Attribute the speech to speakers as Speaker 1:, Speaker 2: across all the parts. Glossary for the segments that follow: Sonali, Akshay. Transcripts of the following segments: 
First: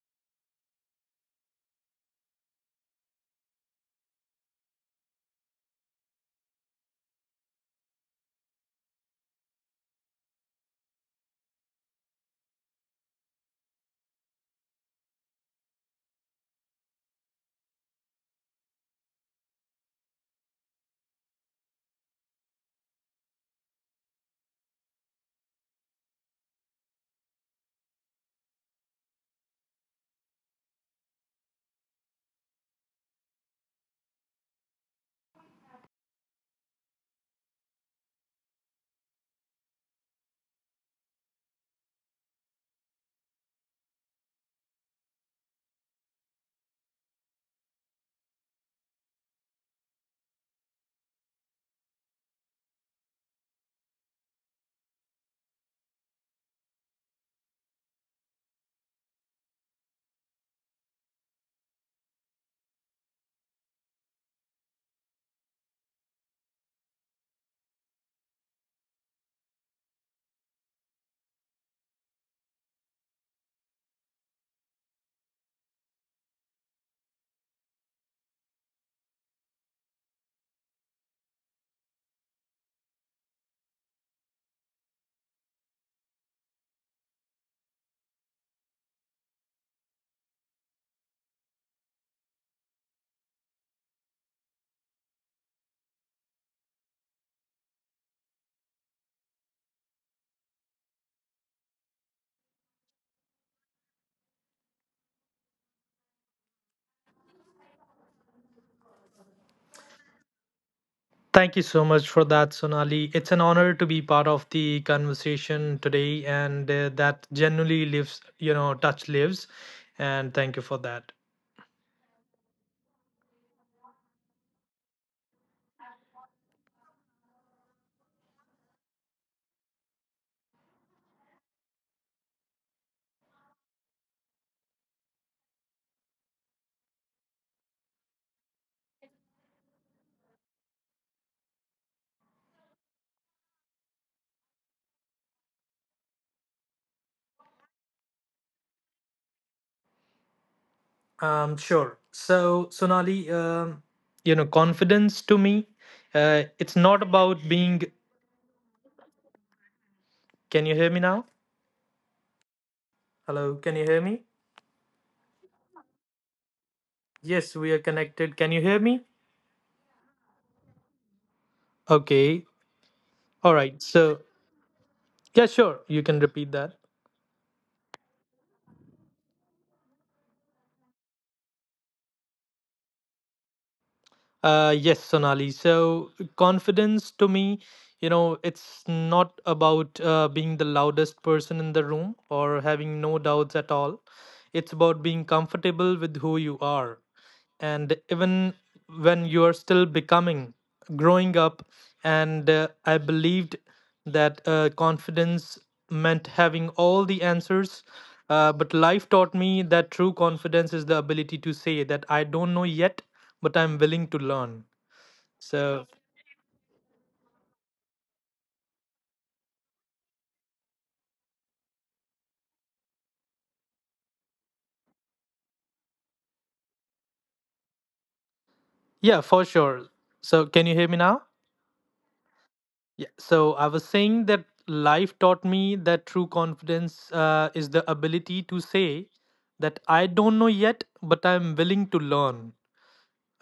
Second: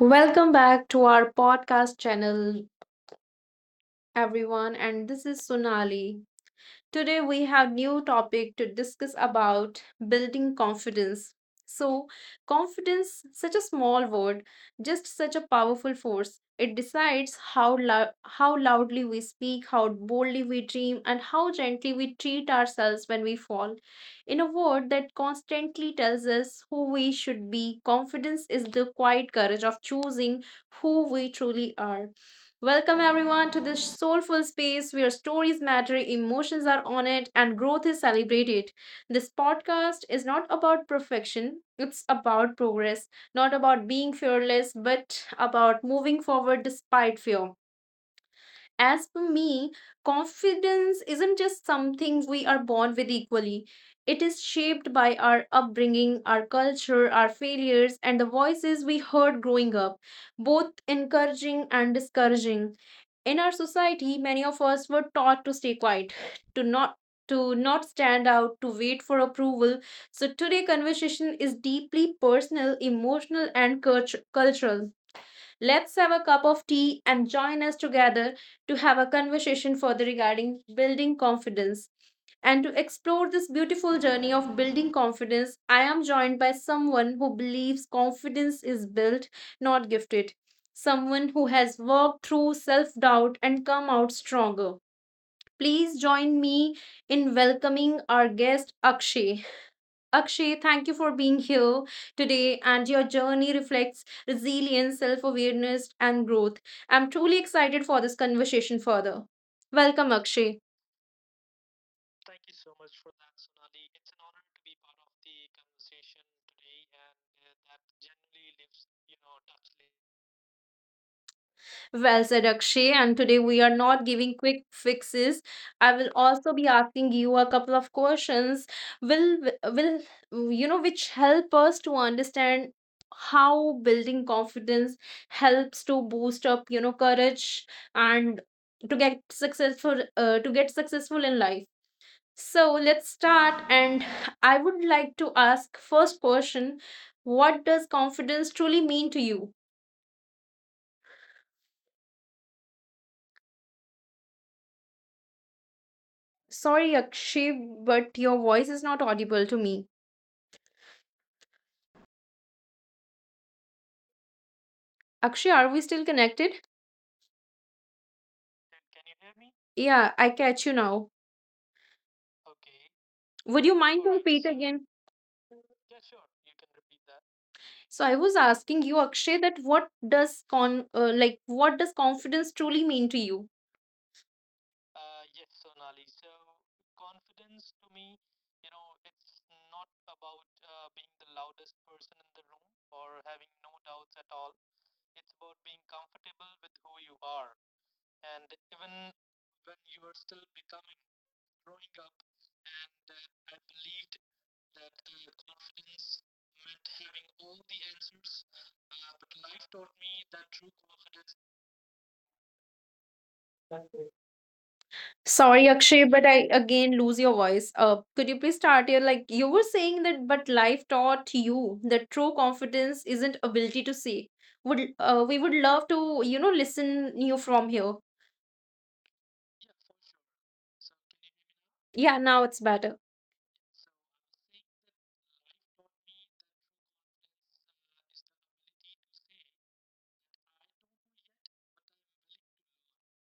Speaker 1: Welcome back to our podcast channel, everyone. And this is Sonali. Today we have new topic to discuss about building confidence. So, confidence, such a small word, just such a powerful force. It decides how loudly we speak, how boldly we dream, and how gently we treat ourselves when we fall. In a word that constantly tells us who we should be, confidence is the quiet courage of choosing who we truly are. Welcome everyone to this soulful space where stories matter, emotions are honored, and growth is celebrated. This podcast is not about perfection, it's about progress, not about being fearless, but about moving forward despite fear. As for me, confidence isn't just something we are born with equally. It is shaped by our upbringing, our culture, our failures, and the voices we heard growing up, both encouraging and discouraging. In our society, many of us were taught to stay quiet, to not to not stand out, to wait for approval. So today conversation is deeply personal, emotional and cultural. Let's have a cup of tea and join us together to have a conversation further regarding building confidence. And to explore this beautiful journey of building confidence, I am joined by someone who believes confidence is built, not gifted. Someone who has worked through self doubt and come out stronger. Please join me in welcoming our guest Akshay. Akshay, thank you for being here today, and your journey reflects resilience, self awareness, and growth. I'm truly excited for this conversation further. Welcome, Akshay.
Speaker 2: Thank you so much for that, Sonali. It's an honor to be part of the conversation today, and that genuinely lives, touch lives. And thank you for that.
Speaker 1: Well said, Akshay. And today we are not giving quick fixes. I will also be asking you a couple of questions. Will will, which help us to understand how building confidence helps to boost up courage and to get successful in life. So let's start. And I would like to ask first question. What does confidence truly mean to you?
Speaker 2: Sure. So, Sonali, you know, confidence to me, it's
Speaker 1: Sorry,
Speaker 2: not about
Speaker 1: Akshay,
Speaker 2: being.
Speaker 1: but your voice is not audible to me.
Speaker 2: Can you hear me now? Hello, can you hear me?
Speaker 1: Akshay, are we still connected?
Speaker 2: Yes, we are connected. Can you hear me?
Speaker 1: Yeah, I catch you now.
Speaker 2: Okay. All
Speaker 1: Would you
Speaker 2: right.
Speaker 1: mind to
Speaker 2: So,
Speaker 1: repeat again?
Speaker 2: yeah, sure. You can repeat that.
Speaker 1: So I was asking you, Akshay, that what does con like what does confidence truly mean to you?
Speaker 2: Yes, Sonali. So, confidence to me, you know, it's not about being the loudest person in the room or having no doubts at all. It's about being comfortable with who you are. And even when you are still becoming, growing up, and I believed that confidence meant having all the answers. But life taught me that true confidence is the ability to say that I don't know yet, but I'm willing to learn.
Speaker 1: Sorry,
Speaker 2: So,
Speaker 1: Akshay, but I again lose your voice. Could you please start here? Like you were saying that, but life taught you that true confidence isn't ability to say. Would We would love to listen you from here.
Speaker 2: yeah, for sure. So, can you hear me now?
Speaker 1: Yeah, now it's better.
Speaker 2: Yeah. So, I was saying that life taught me that true confidence is the ability to say that I don't know yet, but I'm willing to learn.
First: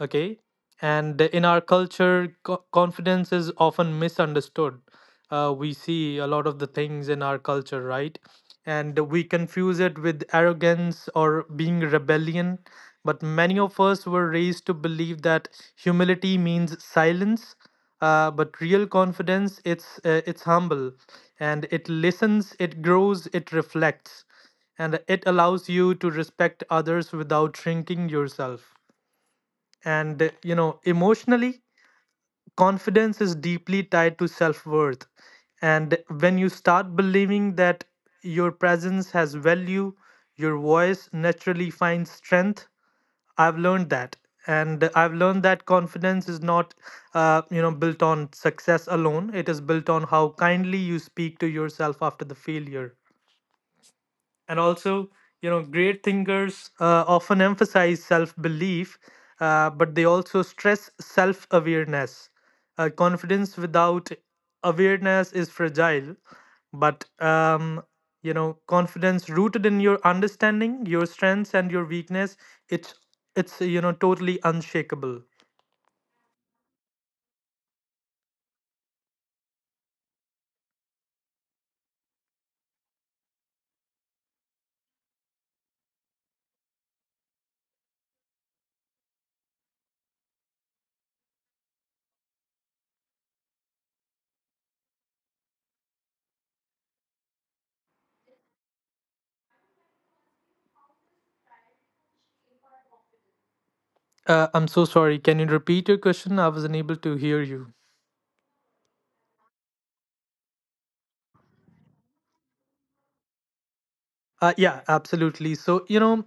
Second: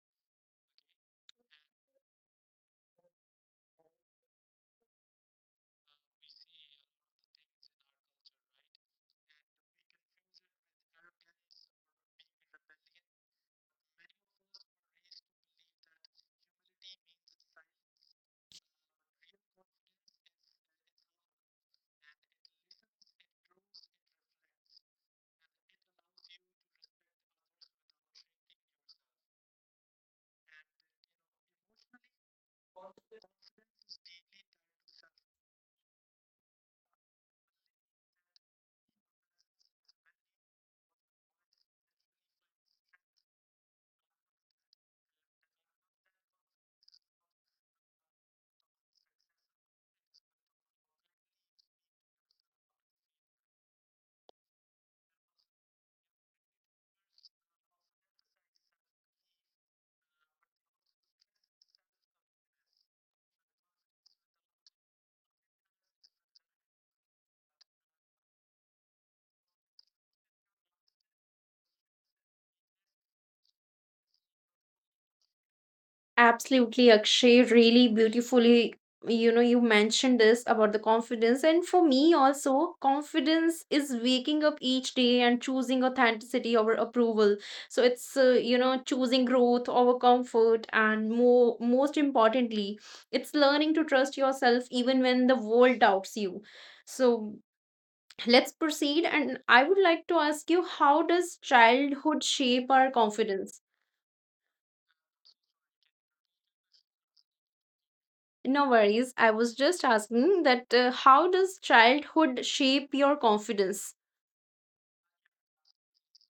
Speaker 2: Okay. And in our culture, confidence is often misunderstood. We see a lot of the things in our culture, right? And we confuse it with arrogance or being rebellion. But many of us were raised to believe that humility means silence. But real confidence, it's humble, and it listens, it grows, it reflects, and it allows you to respect others without shrinking yourself, and you know, emotionally, confidence is deeply tied to self-worth. And when you start believing that your presence has value, your voice naturally finds strength. I've learned that, and I've learned that confidence is not you know, built on success alone. It is built on how kindly you speak to yourself after the failure. And also, you know, great thinkers often emphasize self-belief, but they also stress self-awareness. Confidence without awareness is fragile, but you know, confidence rooted in your understanding your strengths and your weakness, it's it's you know, totally unshakable.
Speaker 1: Absolutely, Akshay. Really beautifully, you mentioned this about the confidence. And for me, also, confidence is waking up each day and choosing authenticity over approval. So it's choosing growth over comfort. And most importantly, it's learning to trust yourself even when the world doubts you. So let's proceed. And I would like to ask you, how does childhood shape our confidence?
Speaker 2: I'm so sorry, can you repeat your question? I was unable to hear you.
Speaker 1: No worries. I was just asking that how does childhood shape your confidence?
Speaker 2: Yeah, absolutely. So, you know,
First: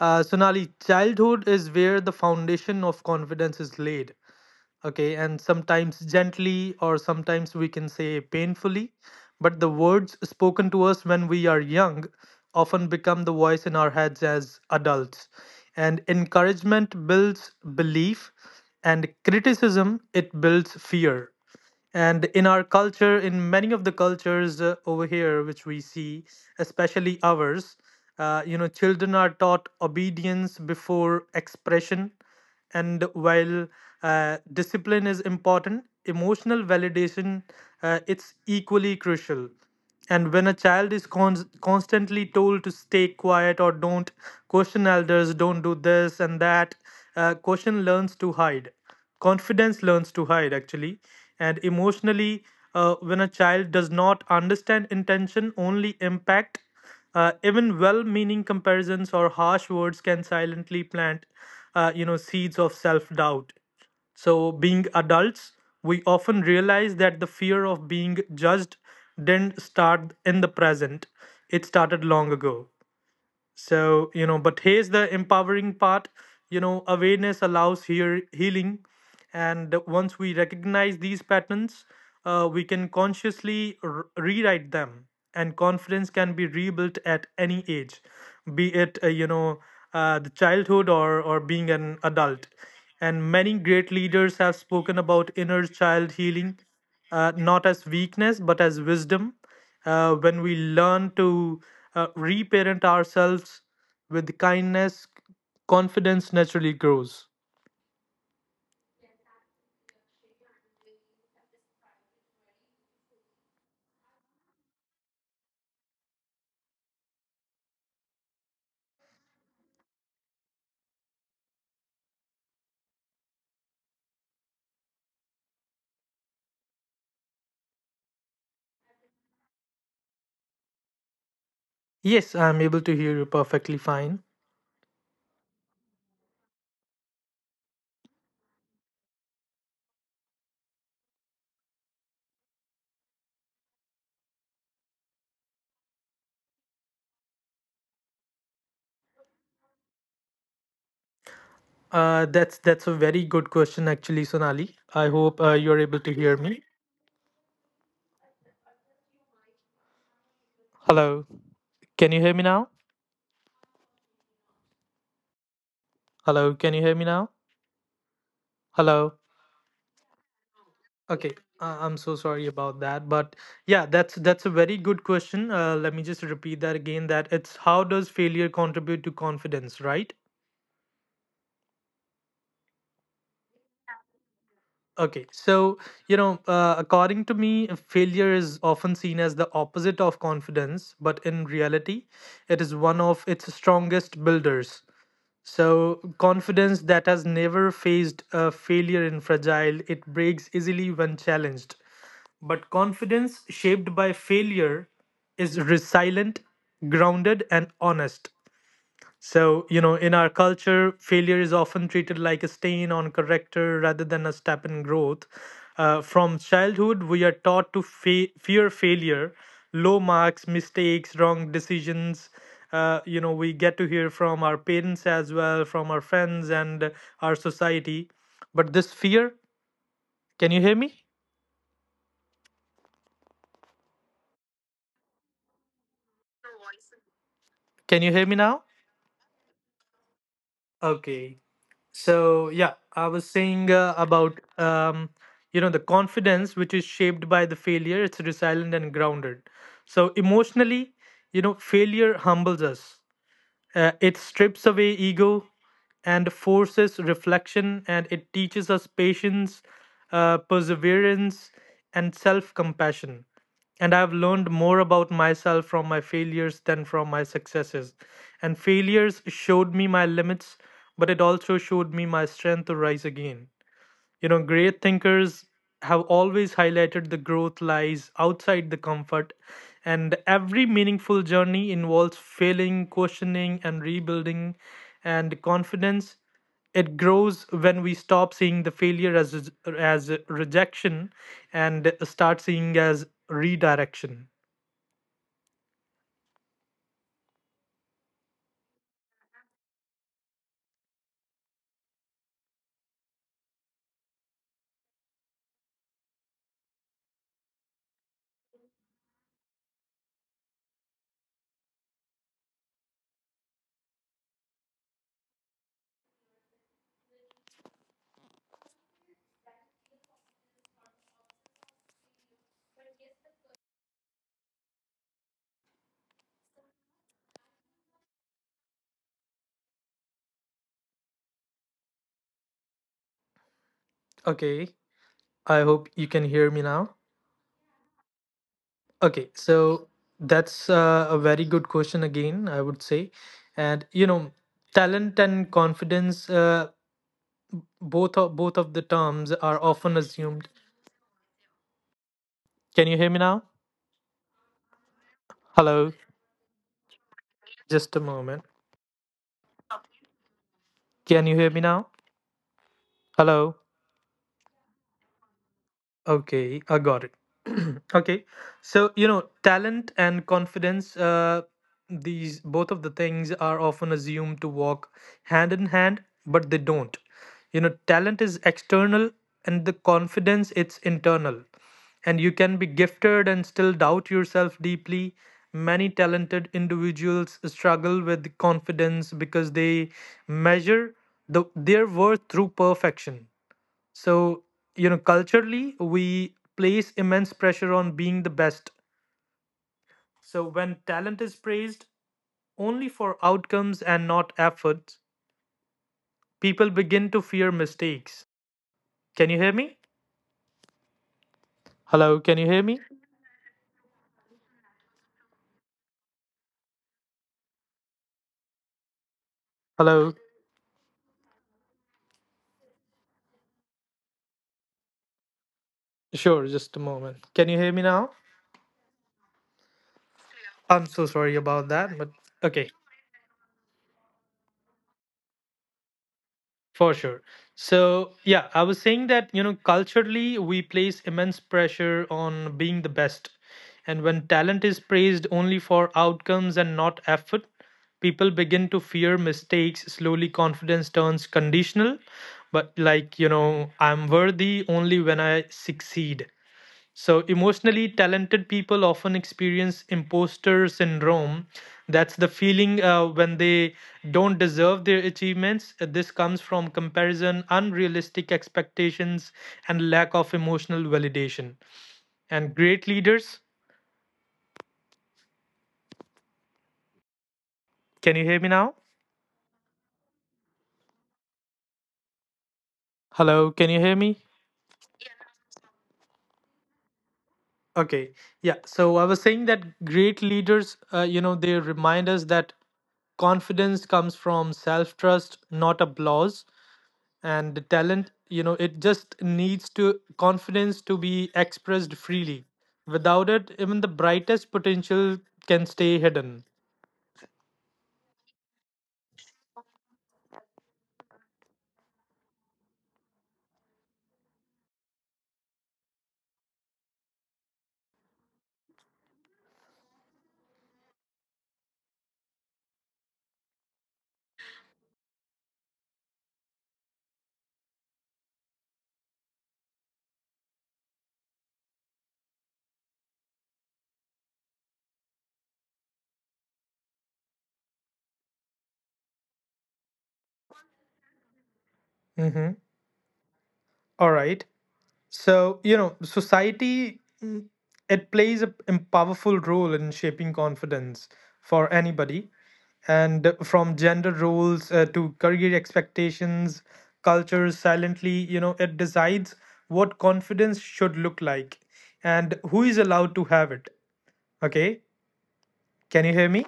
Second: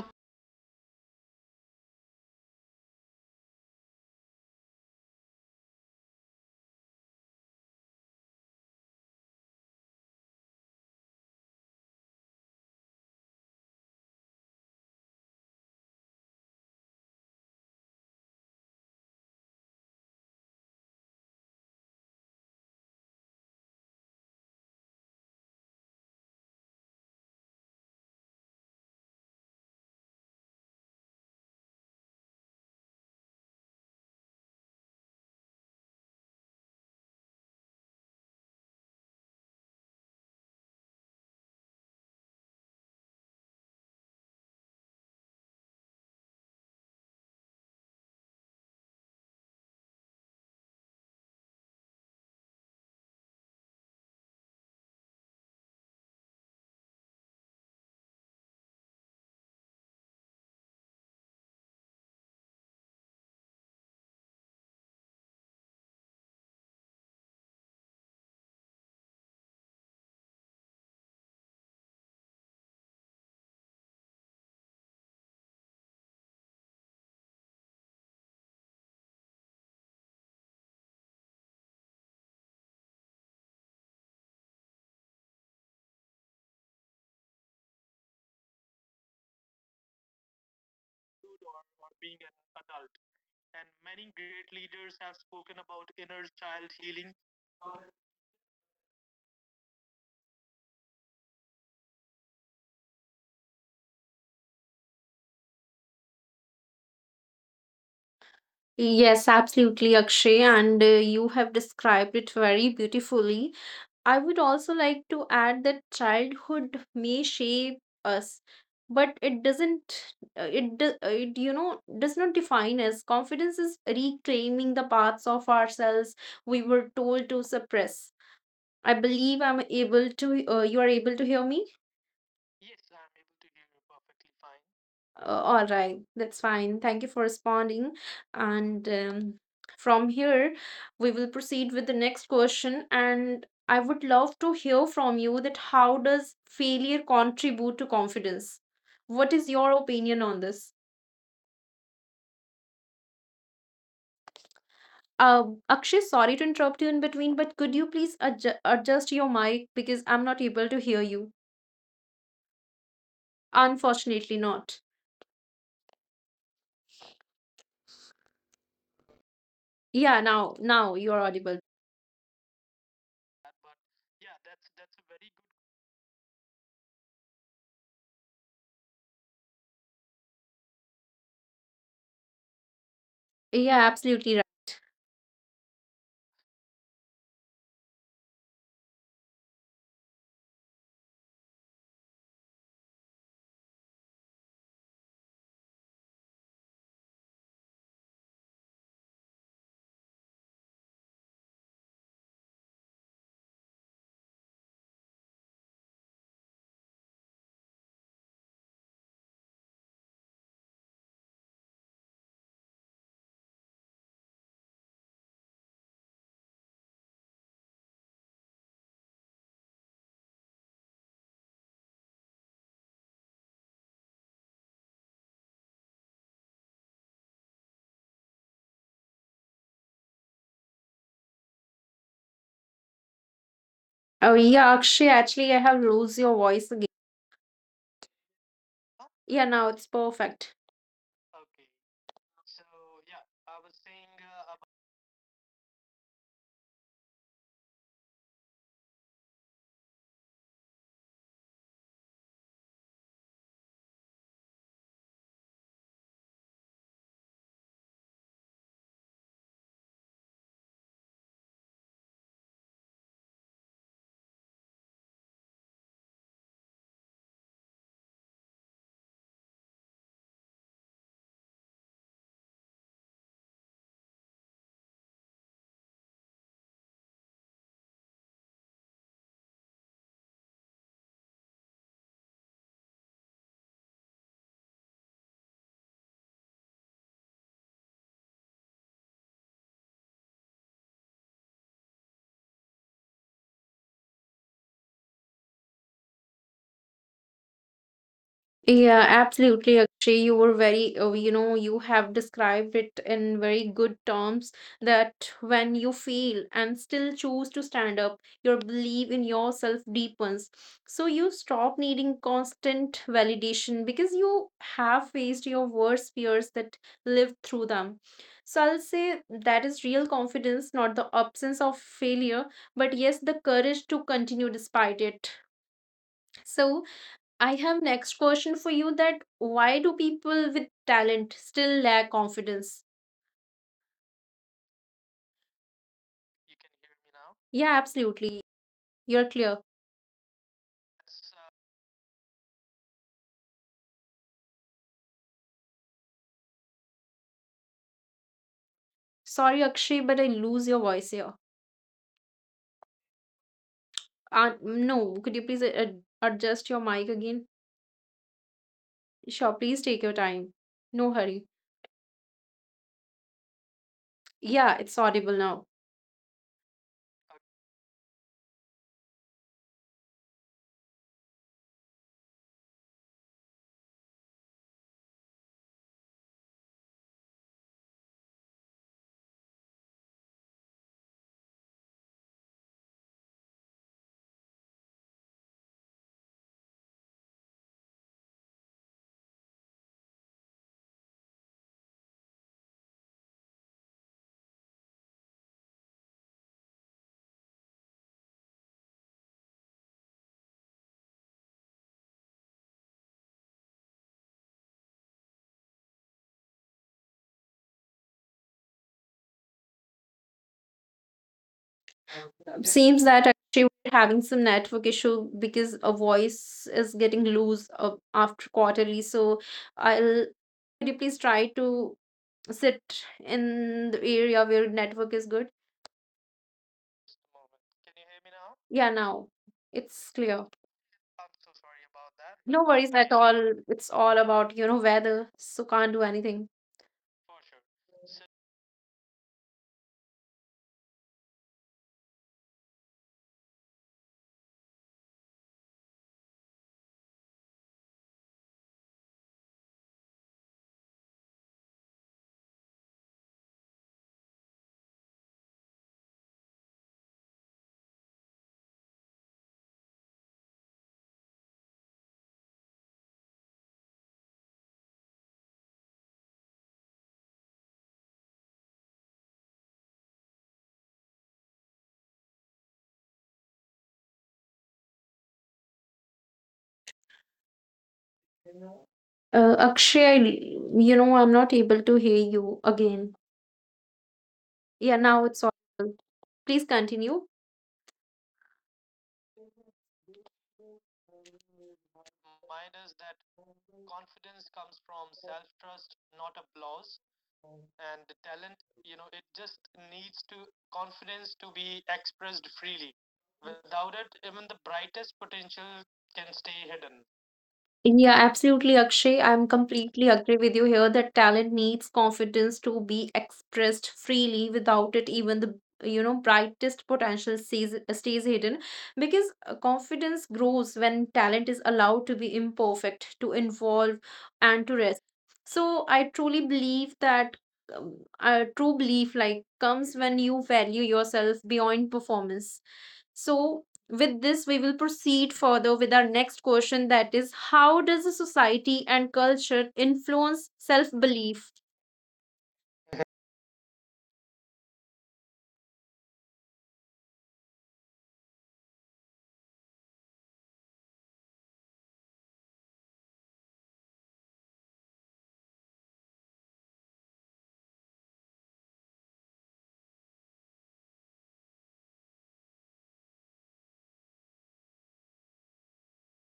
Speaker 2: Sonali, childhood is where the foundation of confidence is laid. Okay. And sometimes gently, or sometimes we can say painfully, but the words spoken to us when we are young often become the voice in our heads as adults. And encouragement builds belief, and criticism, it builds fear. And in our culture, in many of the cultures over here which we see, especially ours, you know, children are taught obedience before expression. And while discipline is important, emotional validation, it's equally crucial. And when a child is constantly told to stay quiet or don't question elders, don't do this and that, question learns to hide. Confidence learns to hide, actually. And emotionally, when a child does not understand intention, only impact, even well meaning comparisons or harsh words can silently plant you know, seeds of self doubt. So, being adults, we often realize that the fear of being judged didn't start in the present, it started long ago. So, you know, but here's the empowering part. You know, awareness allows here healing. And once we recognize these patterns, we can consciously rewrite them. And confidence can be rebuilt at any age, be it, the childhood or being an adult. And many great leaders have spoken about inner child healing, not as weakness, but as wisdom. When we learn to reparent ourselves with kindness, confidence naturally grows.
Speaker 1: Yes, absolutely, Akshay, and you have described it very beautifully. I would also like to add that childhood may shape us, but it doesn't, it, do, it, you know, does not define us. Confidence is reclaiming the parts of ourselves we were told to suppress. I believe you are able to hear me?
Speaker 2: Yes, I'm able to hear you perfectly fine.
Speaker 1: All right, that's fine. Thank you for responding. And from here, we will proceed with the next question. And I would love to hear from you that how does failure contribute to confidence? What is your opinion on this?
Speaker 2: That's a very good question, actually, Sonali. I hope you're
Speaker 1: Akshay,
Speaker 2: able to
Speaker 1: sorry
Speaker 2: hear
Speaker 1: to
Speaker 2: me.
Speaker 1: interrupt you in between, but could you please adjust your mic because I'm not able to hear
Speaker 2: Hello,
Speaker 1: you.
Speaker 2: can you hear me now?
Speaker 1: Unfortunately, not.
Speaker 2: Hello, can you hear me now? Hello.
Speaker 1: Yeah, now you're
Speaker 2: Okay,
Speaker 1: audible.
Speaker 2: I'm so sorry about that, but yeah, that's a very good question. Let me just repeat that again. That it's how does failure contribute to confidence, right?
Speaker 1: Yeah, absolutely right.
Speaker 2: Okay, so you know, according to me, failure is often seen as the opposite of confidence, but in reality, it is one of its strongest builders. So, confidence that has never faced a failure in fragile, it breaks easily when challenged. But confidence shaped by failure is resilient, grounded, and honest. So, you know, in our culture, failure is often treated like a stain on character rather than a step in growth. From childhood, we are taught to fear failure, low marks, mistakes, wrong decisions. You know, we get to hear from our parents as well, from our friends and our society. But this fear, can you hear me?
Speaker 1: Oh yeah, Akshay, actually I have lost your voice again.
Speaker 2: Can you hear me now?
Speaker 1: Yeah, now it's perfect.
Speaker 2: Okay. So yeah, I was saying about you know, the confidence which is shaped by the failure. It's resilient and grounded. So emotionally, you know, failure humbles us. It strips away ego and forces reflection, and it teaches us patience, perseverance, and self compassion. And I've learned more about myself from my failures than from my successes. And failures showed me my limits, but it also showed me my strength to rise again. You know, great thinkers have always highlighted the growth lies outside the comfort, and every meaningful journey involves failing, questioning, and rebuilding. And confidence, it grows when we stop seeing the failure as rejection and start seeing as redirection.
Speaker 1: Yeah, absolutely, Akshay. You were very, you have described it in very good terms that when you fail and still choose to stand up, your belief in yourself deepens. So you stop needing constant validation because you have faced your worst fears that lived through them. So I'll say that is real confidence, not the absence of failure, but yes, the courage to continue despite it. So, I have next question for you that why do people with talent still lack confidence?
Speaker 2: Okay, I hope you can hear me now.
Speaker 1: Yeah, absolutely. You're
Speaker 2: Okay,
Speaker 1: clear.
Speaker 2: so that's a very good question again, I would say. And you know, talent and confidence, both of the terms are
Speaker 1: Sorry,
Speaker 2: often
Speaker 1: Akshay, but I
Speaker 2: assumed.
Speaker 1: lose your voice here.
Speaker 2: Can you hear me now?
Speaker 1: No, could you please
Speaker 2: Hello.
Speaker 1: adjust your mic again?
Speaker 2: Just a moment.
Speaker 1: Sure, please take your time. No
Speaker 2: Can you
Speaker 1: hurry.
Speaker 2: hear me now? Hello.
Speaker 1: Yeah, it's audible now.
Speaker 2: Okay, I got it. Okay, so you know, talent and confidence, these both of the things are often assumed to walk hand in hand, but they don't. You know, talent is external, and the confidence, it's internal. And you can be gifted and still doubt yourself deeply. Many talented individuals struggle with confidence because they measure their worth through perfection. So, you know, culturally, we place immense pressure on being the best. So, when talent is praised only for outcomes and not efforts, people begin to fear mistakes. Can you hear me? Hello, can you hear me?
Speaker 1: Seems that Akshay was having some network issue because a voice is getting loose after quarterly. So
Speaker 2: Hello.
Speaker 1: I'll could you please try to sit in the area where network is good.
Speaker 2: Sure, just a moment. Can you hear me now?
Speaker 1: Yeah, now it's clear.
Speaker 2: I'm so sorry about that, but
Speaker 1: No
Speaker 2: okay.
Speaker 1: worries at all. It's all about weather, so can't do anything.
Speaker 2: For sure. So, yeah, I was saying that, you know, culturally, we place immense pressure on being the best. And when talent is praised only for outcomes and not effort, people begin to fear mistakes. Slowly, confidence turns conditional. But, like, you know, I'm worthy only when I succeed. So, emotionally, talented people often experience imposter syndrome. That's the feeling when they don't deserve their achievements. This comes from comparison, unrealistic expectations, and lack of emotional validation. And great leaders, can you hear me now?
Speaker 1: Akshay, I'm not able to hear you again.
Speaker 2: Hello, can you hear me?
Speaker 1: Yeah, now it's all. Please continue.
Speaker 2: Okay, yeah. So, I was saying that great leaders, you know, they remind us that confidence comes from self trust, not applause. And the talent, you know, it just needs to confidence to be expressed freely. Without it, even the brightest potential can stay hidden.
Speaker 1: Yeah, absolutely, Akshay. I'm completely agree with you here that talent needs confidence to be expressed freely. Without it, even the brightest potential stays hidden because confidence grows when talent is allowed to be imperfect, to involve, and to rest. So I truly believe that a true belief like comes when you value yourself beyond performance. So, with this, we will proceed further with our next question, that is, how does a society and culture influence self belief?
Speaker 2: Mm-hmm. All right. So you know, society, it plays a powerful role in shaping confidence for anybody. And from gender roles to career expectations, culture silently, you know, it decides what confidence should look like and who is allowed to have it. Okay. Can you hear me?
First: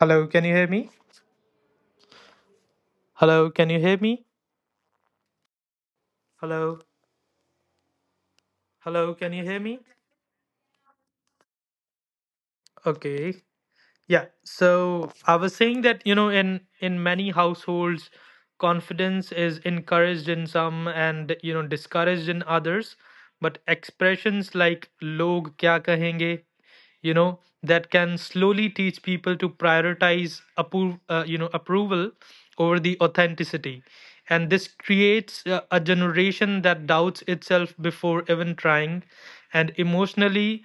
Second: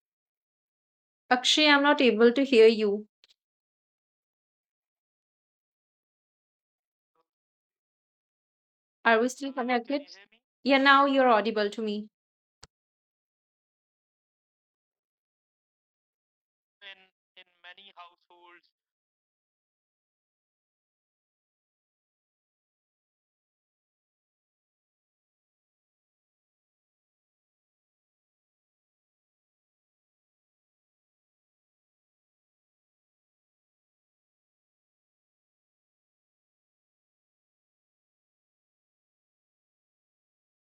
Speaker 2: Hello, can you hear me?
Speaker 1: Akshay, I'm not able to hear you.
Speaker 2: Hello, can you hear me? Hello. Hello,
Speaker 1: Are we
Speaker 2: can you
Speaker 1: still
Speaker 2: hear me?
Speaker 1: connected? Yeah, now you're audible to me.
Speaker 2: Okay. Yeah, so I was saying that, you know, in many households, confidence is encouraged in some and, you know, discouraged in others, but expressions like log kya kahenge, you know, that can slowly teach people to prioritize approve, you know, approval over the authenticity. And this creates a generation that doubts itself before even trying, and emotionally.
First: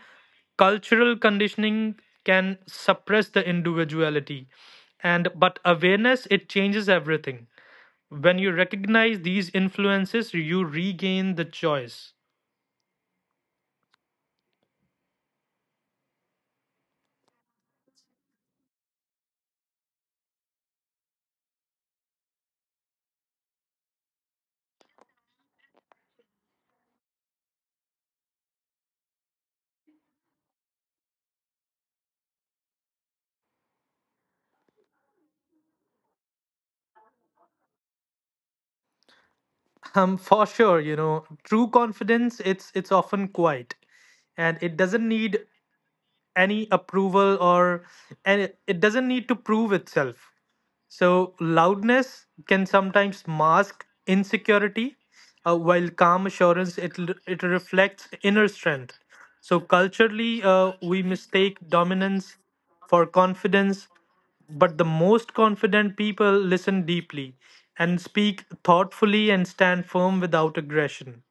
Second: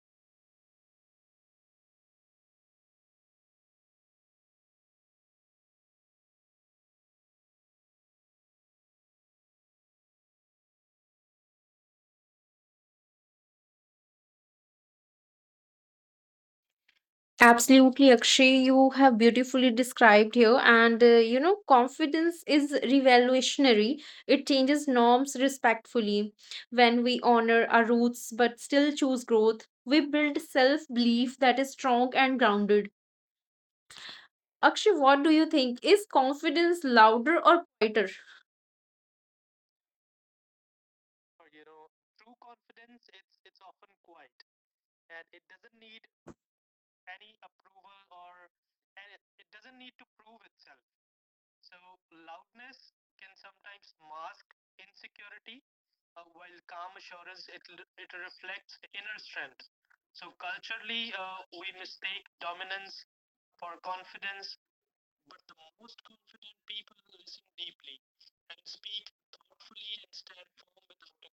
Speaker 2: Cultural conditioning can suppress the individuality, and but awareness, it changes everything. When you recognize these influences, you regain the choice.
Speaker 1: Absolutely, Akshay. You have beautifully described here. And confidence is revolutionary. It changes norms respectfully. When we honor our roots but still choose growth, we build self belief that is strong and grounded. Akshay, what do you think? Is confidence louder or quieter?
Speaker 2: For sure, you know, true confidence, it's often quiet, and it doesn't need any approval or, and it doesn't need to prove itself. So, loudness can sometimes mask insecurity, while calm assurance, it reflects inner strength. So, culturally, we mistake dominance for confidence, but the most confident people listen deeply and speak thoughtfully and stand firm without aggression.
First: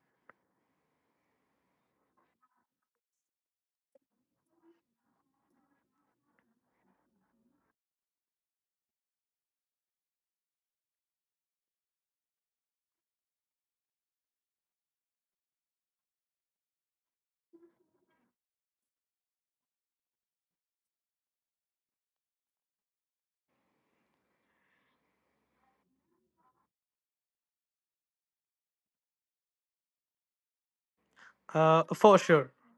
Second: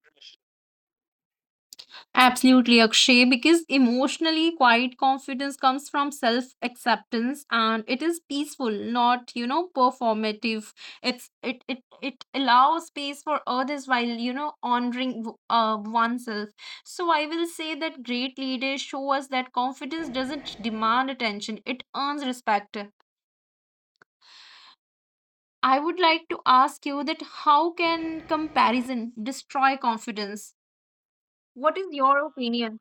Speaker 1: Absolutely, Akshay, because emotionally quiet confidence comes from self acceptance and it is peaceful, not performative. It's it it it allows space for others while honoring oneself. So I will say that great leaders show us that confidence doesn't demand attention; it earns respect. I would like to ask you that how can comparison destroy confidence? What is
Speaker 2: For
Speaker 1: your
Speaker 2: sure.
Speaker 1: opinion?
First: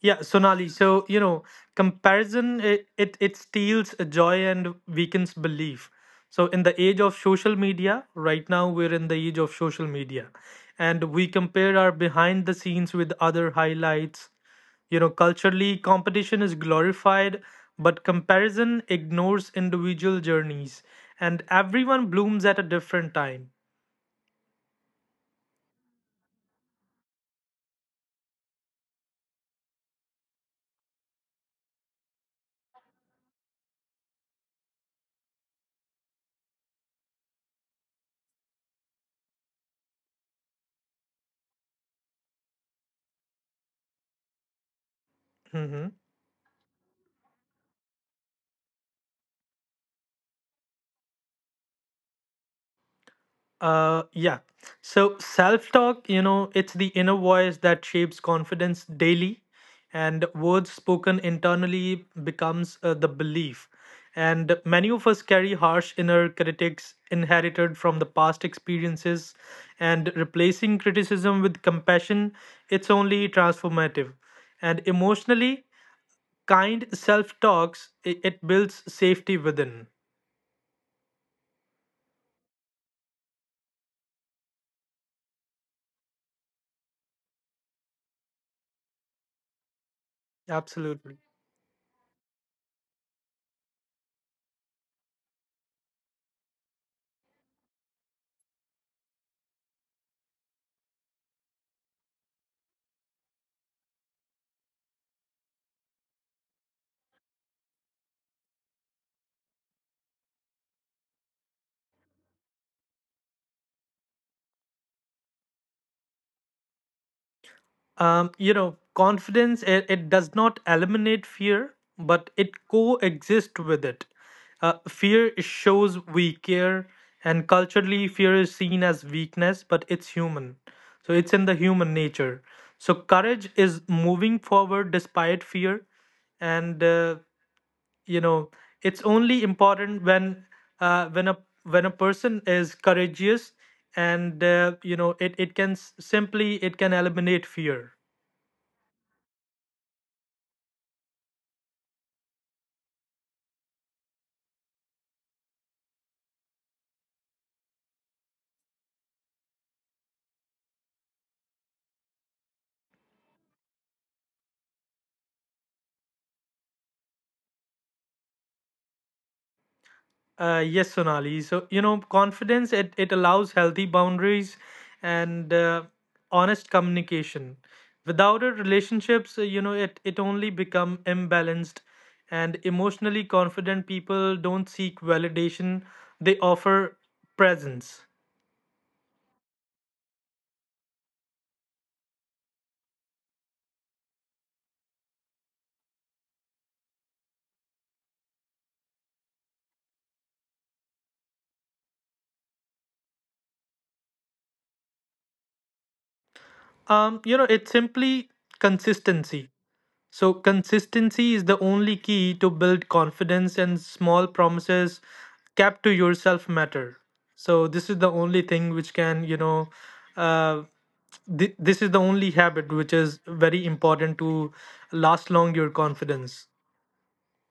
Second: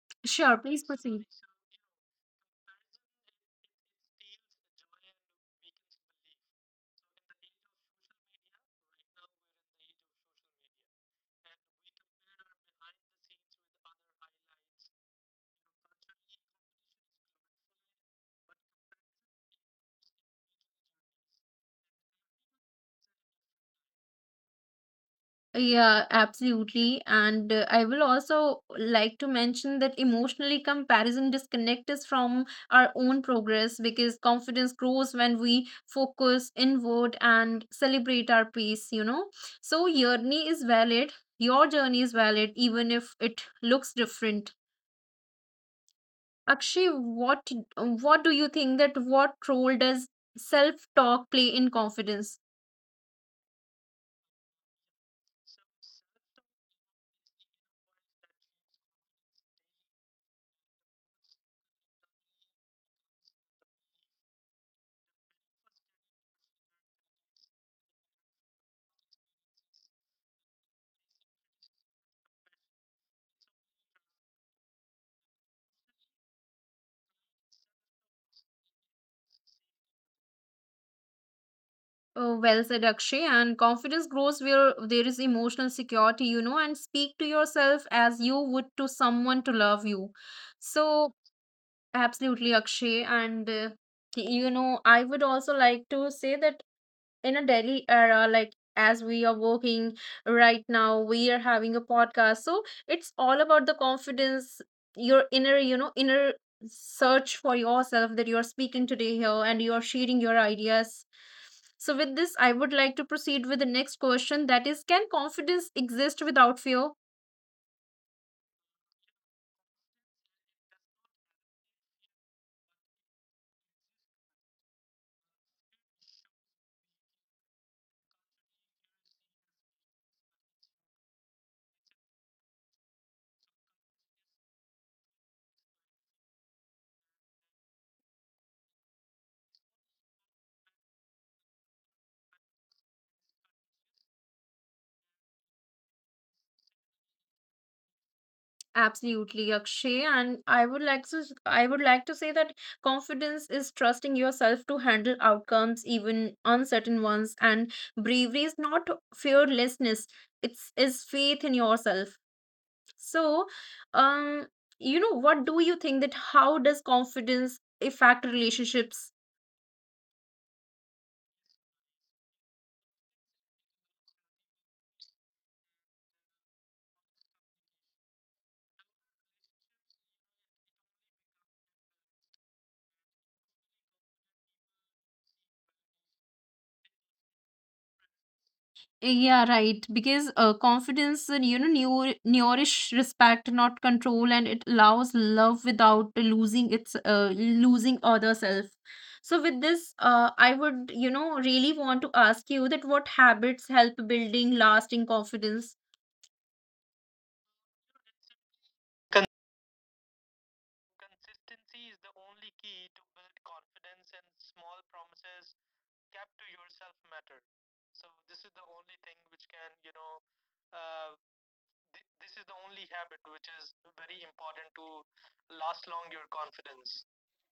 Speaker 2: Yeah,
Speaker 1: Sure,
Speaker 2: Sonali.
Speaker 1: please
Speaker 2: So, you
Speaker 1: proceed.
Speaker 2: know, comparison, it steals joy and weakens belief. So, in the age of social media, right now we're in the age of social media, and we compare our behind the scenes with other highlights. You know, culturally, competition is glorified, but comparison ignores individual journeys, and everyone blooms at a different time.
Speaker 1: Yeah, absolutely. And I will also like to mention that emotionally comparison disconnect us from our own progress because confidence grows when we focus inward and celebrate our pace. So journey is valid. Your journey is valid even if it looks different.
Speaker 2: Mhm.
Speaker 1: Akshay, what do you think that what role does self-talk play in confidence?
Speaker 2: Uh, yeah. So self talk, you know, it's the inner voice that shapes confidence daily, and words spoken internally becomes the belief. And many of us carry harsh inner critics inherited from the past experiences, and replacing criticism with compassion, it's only transformative. And emotionally, kind self talks, it builds safety within.
Speaker 1: Oh, well said, Akshay. And confidence grows where there is emotional security, and speak to yourself as you would to someone to love you. So,
Speaker 2: Absolutely.
Speaker 1: absolutely, Akshay. And, I would also like to say that in a daily era like as we are working right now, we are having a podcast, so it's all about the confidence, your inner search for yourself, that you are speaking today here and you are sharing your ideas. So with this, I would like to proceed with the next question, that is, can confidence exist without fear?
Speaker 2: You know, confidence it does not eliminate fear, but it coexists with it. Fear shows we care, and culturally fear is seen as weakness, but it's human, so it's in the human nature. So courage is moving forward despite fear. And uh, you know it's only important when uh, when a a person is courageous, and you know it can simply, it can eliminate fear.
Speaker 1: Absolutely, Akshay. And I would like to say that confidence is trusting yourself to handle outcomes, even uncertain ones, and bravery is not fearlessness, it's is faith in yourself. So, um, what do you think that how does confidence affect relationships?
Speaker 2: Yes, Sonali. So, you know, confidence it allows healthy boundaries and honest communication. Without it, relationships, you know, it only become imbalanced, and emotionally confident people don't seek validation; they offer presence.
Speaker 1: Yeah, right. Because confidence, nourish respect, not control, and it allows love without losing other self. So with this, I would, really want to ask you that what habits help building lasting confidence?
Speaker 2: You know, it's simply consistency. So, consistency is the only key to build confidence, and small promises kept to yourself matter. So, this is the only thing which can, you know, uh, this is the only habit which is very important to last long your confidence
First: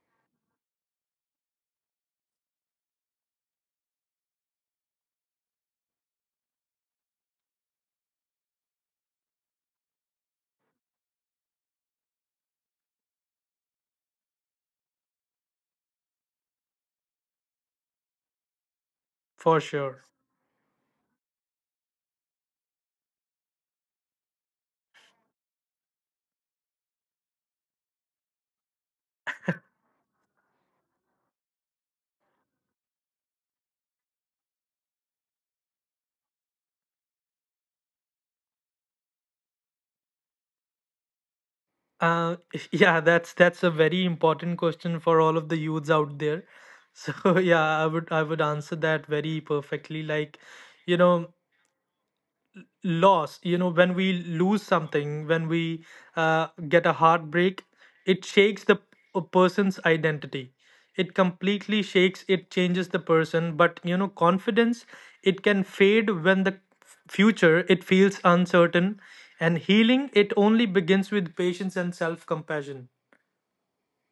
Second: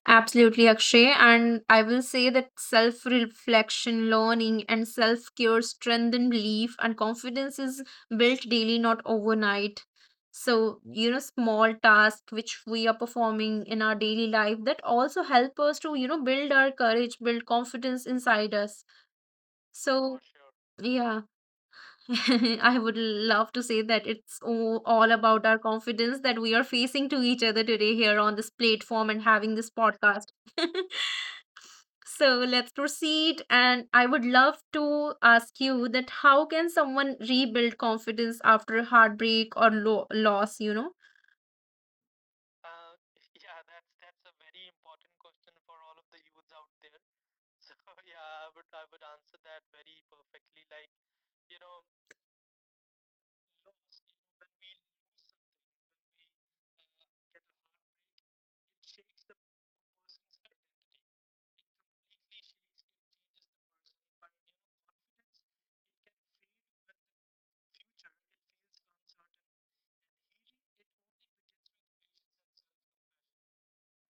Speaker 1: Absolutely, Akshay. And I will say that self reflection, learning, and self care strengthen belief, and confidence is built daily, not overnight. So, small tasks which we are performing in our daily life that also help us to build our courage, build confidence inside us.
Speaker 2: for sure.
Speaker 1: So, sure. Yeah, I would love to say that it's all about our confidence that we are facing to each other today here on this platform and having this podcast. So let's proceed. And I would love to ask you that how can someone rebuild confidence after heartbreak or loss?
Speaker 2: Uh, yeah, that's a very important question for all of the youths out there. So yeah, I would answer that very perfectly. Like, you know, loss, you know, when we lose something, when we get a heartbreak, it shakes a person's identity. It completely shakes, it changes the person. But you know, confidence, it can fade when the future, it feels uncertain. And healing, it only begins with patience and self compassion.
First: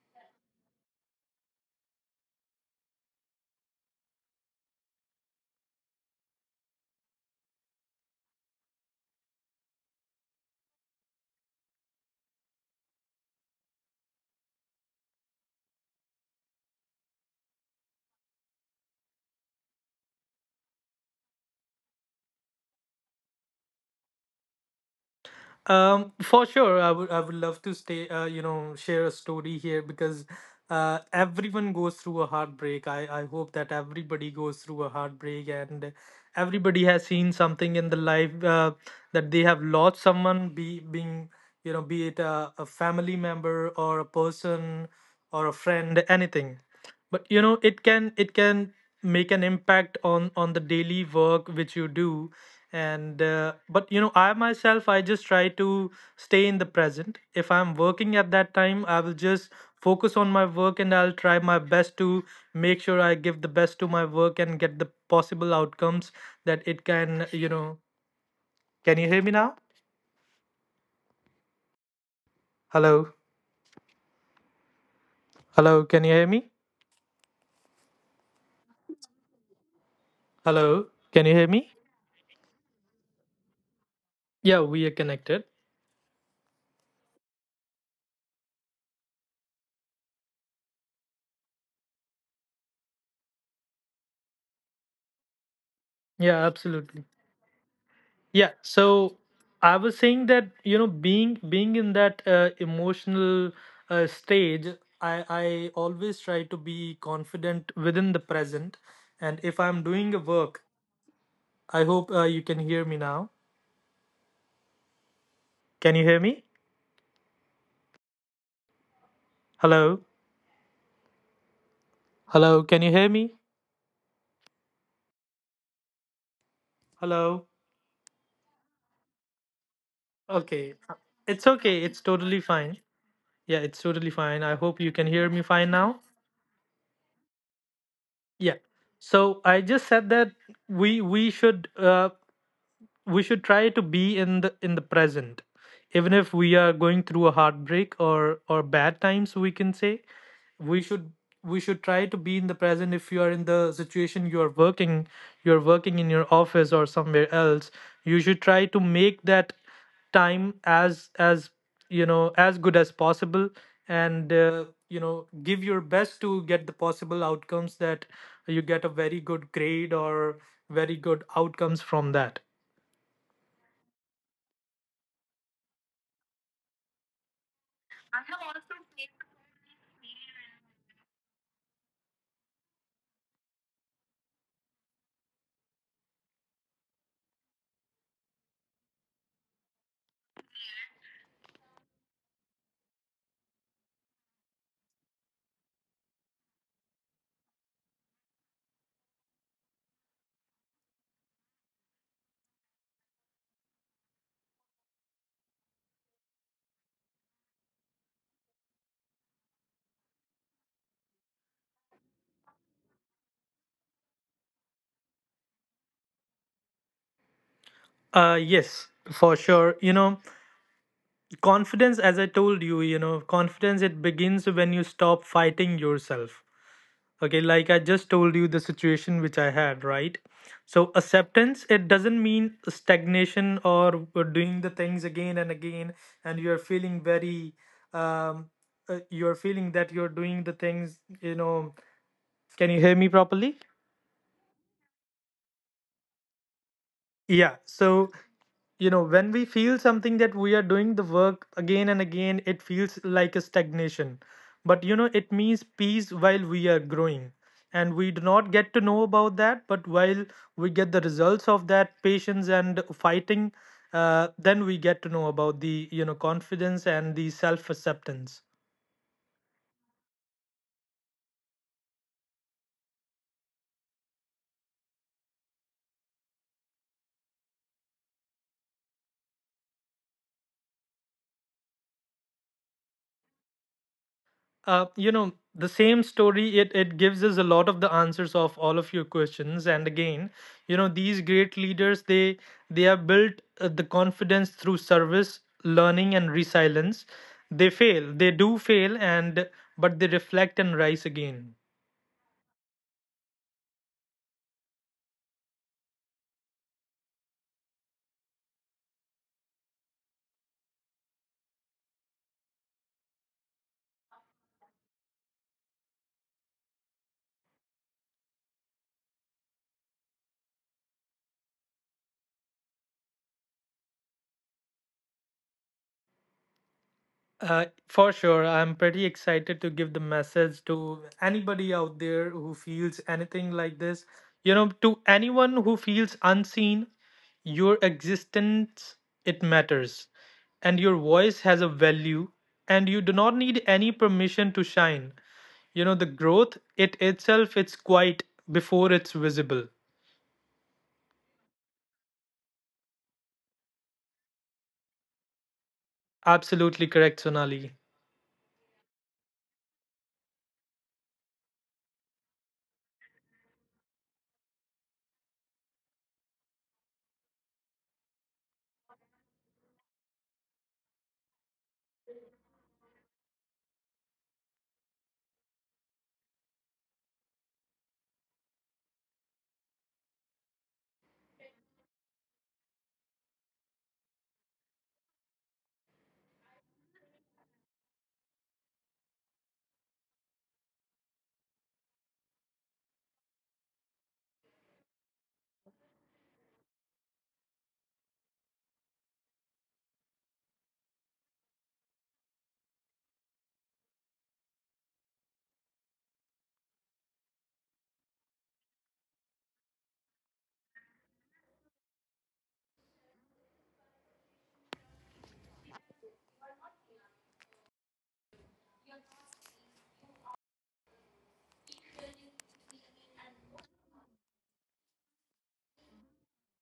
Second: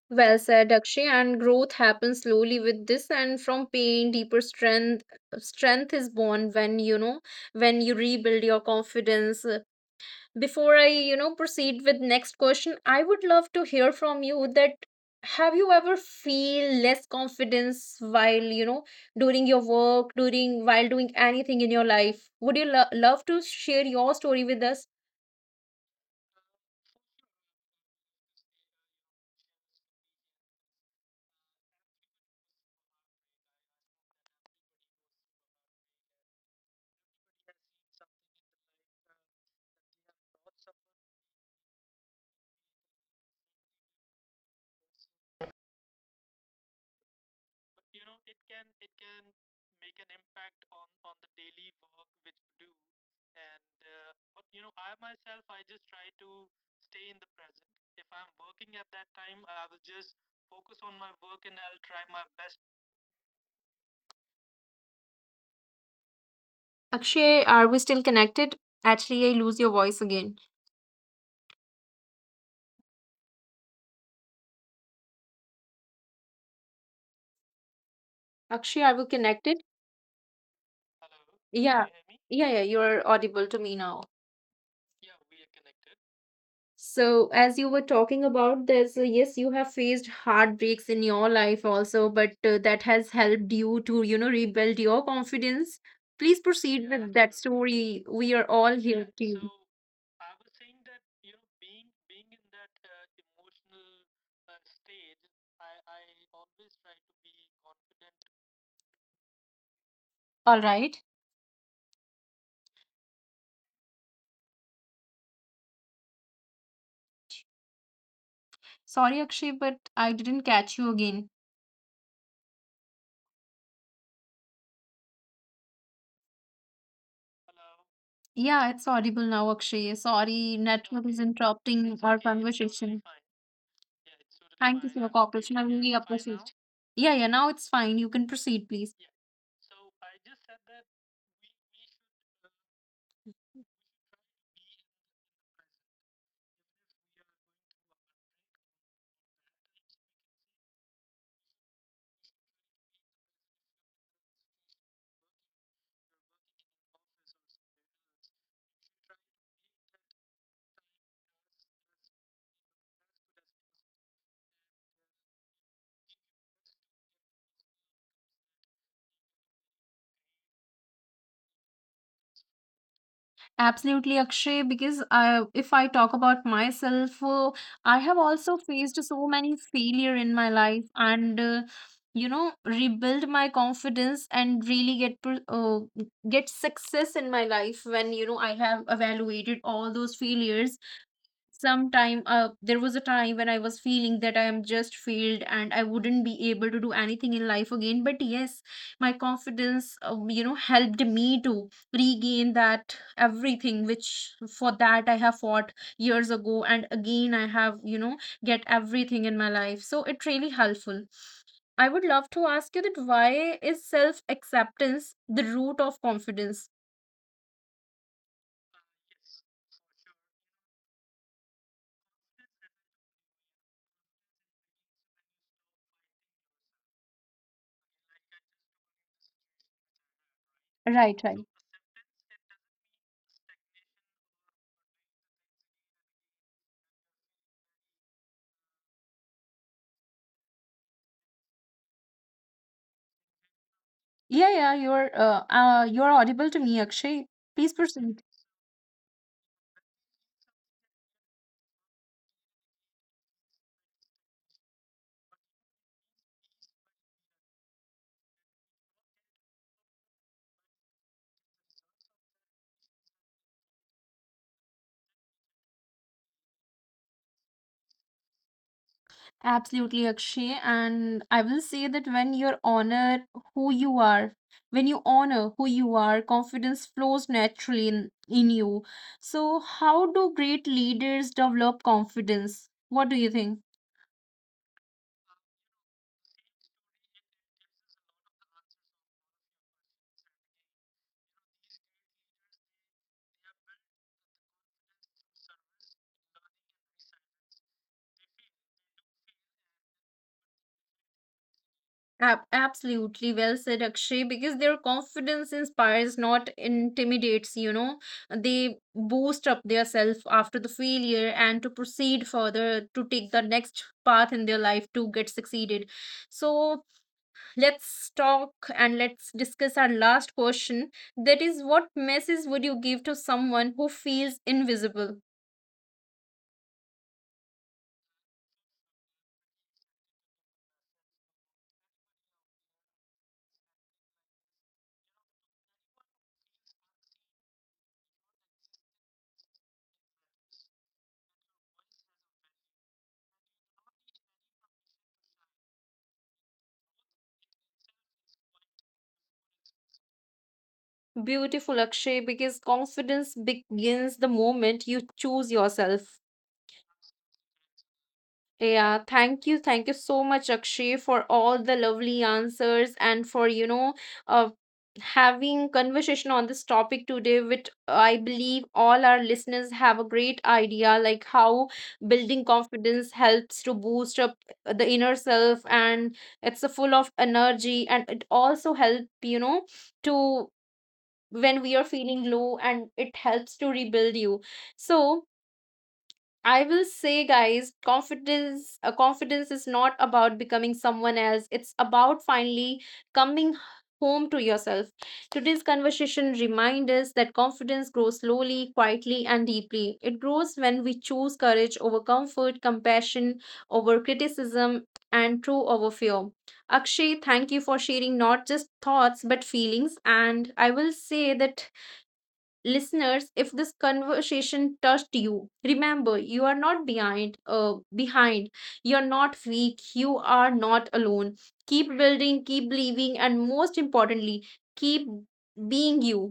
Speaker 1: Well said, Akshay. And growth happens slowly with this, and from pain, deeper strength. Strength is born when you rebuild your confidence. Before I proceed with next question, I would love to hear from you that have you ever feel less confidence while during your work, during while doing anything in your life? Would you love to share your story with us?
Speaker 2: For sure, I would love to stay, you know, share a story here because everyone goes through a heartbreak. I hope that everybody goes through a heartbreak, and everybody has seen something in the life that they have lost someone, be being you know, be it a family member or a person or a friend, anything. But you know, it can make an impact on the daily work which you do. And but you know, I myself, I just try to stay in the present. If I'm working at that time, I will just focus on my work, and I'll try my best to make sure I give the best to my work and get the possible outcomes that it can,
Speaker 1: Akshay,
Speaker 2: you
Speaker 1: are
Speaker 2: know.
Speaker 1: we still connected?
Speaker 2: Can you hear
Speaker 1: Actually, I
Speaker 2: me now?
Speaker 1: lose your voice again.
Speaker 2: Hello. Hello, can you hear me?
Speaker 1: Akshay, are we connected?
Speaker 2: Hello, can you hear me?
Speaker 1: Yeah. Yeah, you're audible to me now.
Speaker 2: Yeah, we are connected.
Speaker 1: So, as you were talking about, there's yes, you have faced heartbreaks in your life also, but that has helped you to, you know, rebuild your confidence. Please
Speaker 2: Yeah,
Speaker 1: proceed
Speaker 2: absolutely.
Speaker 1: with that story. We are
Speaker 2: Yeah,
Speaker 1: all here
Speaker 2: so
Speaker 1: to you.
Speaker 2: I was saying that you know being in that emotional stage, I always try to be confident within the present, and if I'm doing a
Speaker 1: All
Speaker 2: work,
Speaker 1: right.
Speaker 2: I hope you can hear me now. Can you hear me?
Speaker 1: Sorry, Akshay, but
Speaker 2: Hello,
Speaker 1: I didn't catch you again.
Speaker 2: hello. Can you hear me? Hello.
Speaker 1: Yeah, it's audible now, Akshay. Sorry,
Speaker 2: Okay.
Speaker 1: network is
Speaker 2: It's okay,
Speaker 1: interrupting
Speaker 2: it's
Speaker 1: our
Speaker 2: totally fine.
Speaker 1: conversation.
Speaker 2: Yeah, it's totally fine. I
Speaker 1: Thank
Speaker 2: hope
Speaker 1: you
Speaker 2: you
Speaker 1: for the
Speaker 2: can hear me
Speaker 1: cooperation. I
Speaker 2: fine
Speaker 1: really
Speaker 2: now.
Speaker 1: appreciate. Yeah, yeah, now it's fine. You can
Speaker 2: Yeah.
Speaker 1: proceed, please.
Speaker 2: So I just said that we we should. Uh, we should try to be in the present, even if we are going through a heartbreak or bad times, we can say. We should, we should try to be in the present. If you are in the situation, you are working, you're working in your office or somewhere else, you should try to make that time as you know, as good as possible. And you know, give your best to get the possible outcomes that you get a very good grade or very good outcomes from that.
Speaker 1: Absolutely, Akshay, because I, if I talk about myself, I have also faced so many failure in my life, and you know, rebuild my confidence and really get get success in my life when you know I have evaluated all those failures. Sometime there was a time when I was feeling that I am just failed and I wouldn't be able to do anything in life again, but yes, my confidence you know, helped me to regain that everything which for that I have fought years ago, and again I have, you know, get everything in my life, so it really helpful. I would love to ask you that why is self acceptance the root of confidence?
Speaker 2: Yes, for sure. You know, confidence, as I told you, you know, confidence, it begins when you stop fighting yourself. Okay, like I just told you the situation which I had, right? So,
Speaker 1: Right, right.
Speaker 2: acceptance, it doesn't mean stagnation or doing the things again and again, and you're feeling very, um, you're feeling that you're doing the things, you know. Can you hear me properly?
Speaker 1: Yeah, yeah, you're audible to me, Akshay.
Speaker 2: Yeah,
Speaker 1: Please
Speaker 2: so
Speaker 1: proceed.
Speaker 2: you know, when we feel something that we are doing the work again and again, it feels like a stagnation. But you know, it means peace while we are growing, and we do not get to know about that. But while we get the results of that patience and fighting, then we get to know about the, you know, confidence and the self acceptance.
Speaker 1: Absolutely, Akshay. And I will say that when you honor who you are, when you honor who you are, confidence flows naturally in you. So, how do great leaders develop confidence? What do you think?
Speaker 2: You know, the same story, it gives us a lot of the answers of all of your questions. And again, you know, these great leaders, they have built the confidence through service, learning, and resilience. They fail, they do fail, and but they reflect and rise again.
Speaker 1: Absolutely well said, Akshay, because their confidence inspires, not intimidates, you know. They boost up their self after the failure and to proceed further, to take the next path in their life to get succeeded. So let's talk and let's discuss our last question. That is, what message would you give to someone who feels invisible?
Speaker 2: For sure, I'm pretty excited to give the message to anybody out there who feels anything like this. You know, to anyone who feels unseen, your existence, it matters. And your voice has a value. And you do not need any permission to shine. You know, the growth, it itself, it's quiet before it's visible.
Speaker 1: Beautiful, Akshay, because confidence begins the moment you choose yourself.
Speaker 2: Absolutely correct, Sonali.
Speaker 1: Yeah, thank you. Thank you so much, Akshay, for all the lovely answers and for, uh, having conversation on this topic today, which I believe all our listeners have a great idea, like how building confidence helps to boost up the inner self, and it's a full of energy, and it also help, to when we are feeling low, and it helps to rebuild you. So, I will say, guys, confidence. Confidence is not about becoming someone else. It's about finally coming home to yourself. Today's conversation reminds us that confidence grows slowly, quietly, and deeply. It grows when we choose courage over comfort, compassion over criticism, and true over fear. Akshay, thank you for sharing not just thoughts but feelings. And I will say that listeners, if this conversation touched you, remember you are not behind, behind, you're not weak, you are not alone. Keep building, keep believing, and most importantly, keep being you.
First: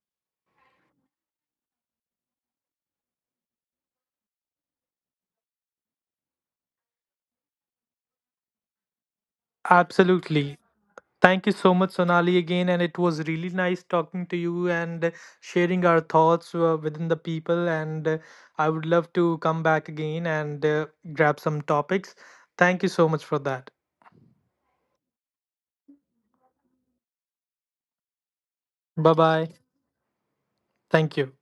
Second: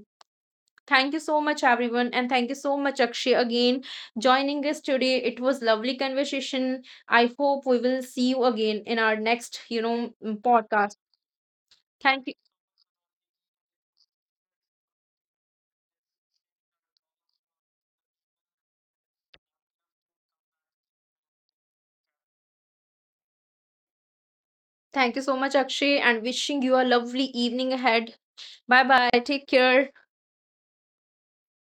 Speaker 1: Thank you so much everyone, and thank you so much Akshay again, joining us today. It was lovely conversation. I hope we will see you again in our next
Speaker 2: Absolutely.
Speaker 1: podcast.
Speaker 2: Thank you so much,
Speaker 1: Thank you.
Speaker 2: Sonali, again. And it was really nice talking to you and sharing our thoughts within the people. And I would love to come back again and grab some topics. Thank you so much for that.
Speaker 1: Thank you so much, Akshay, and wishing you a lovely evening ahead. Bye bye.
Speaker 2: Bye
Speaker 1: Take
Speaker 2: bye.
Speaker 1: care.
Speaker 2: Thank you.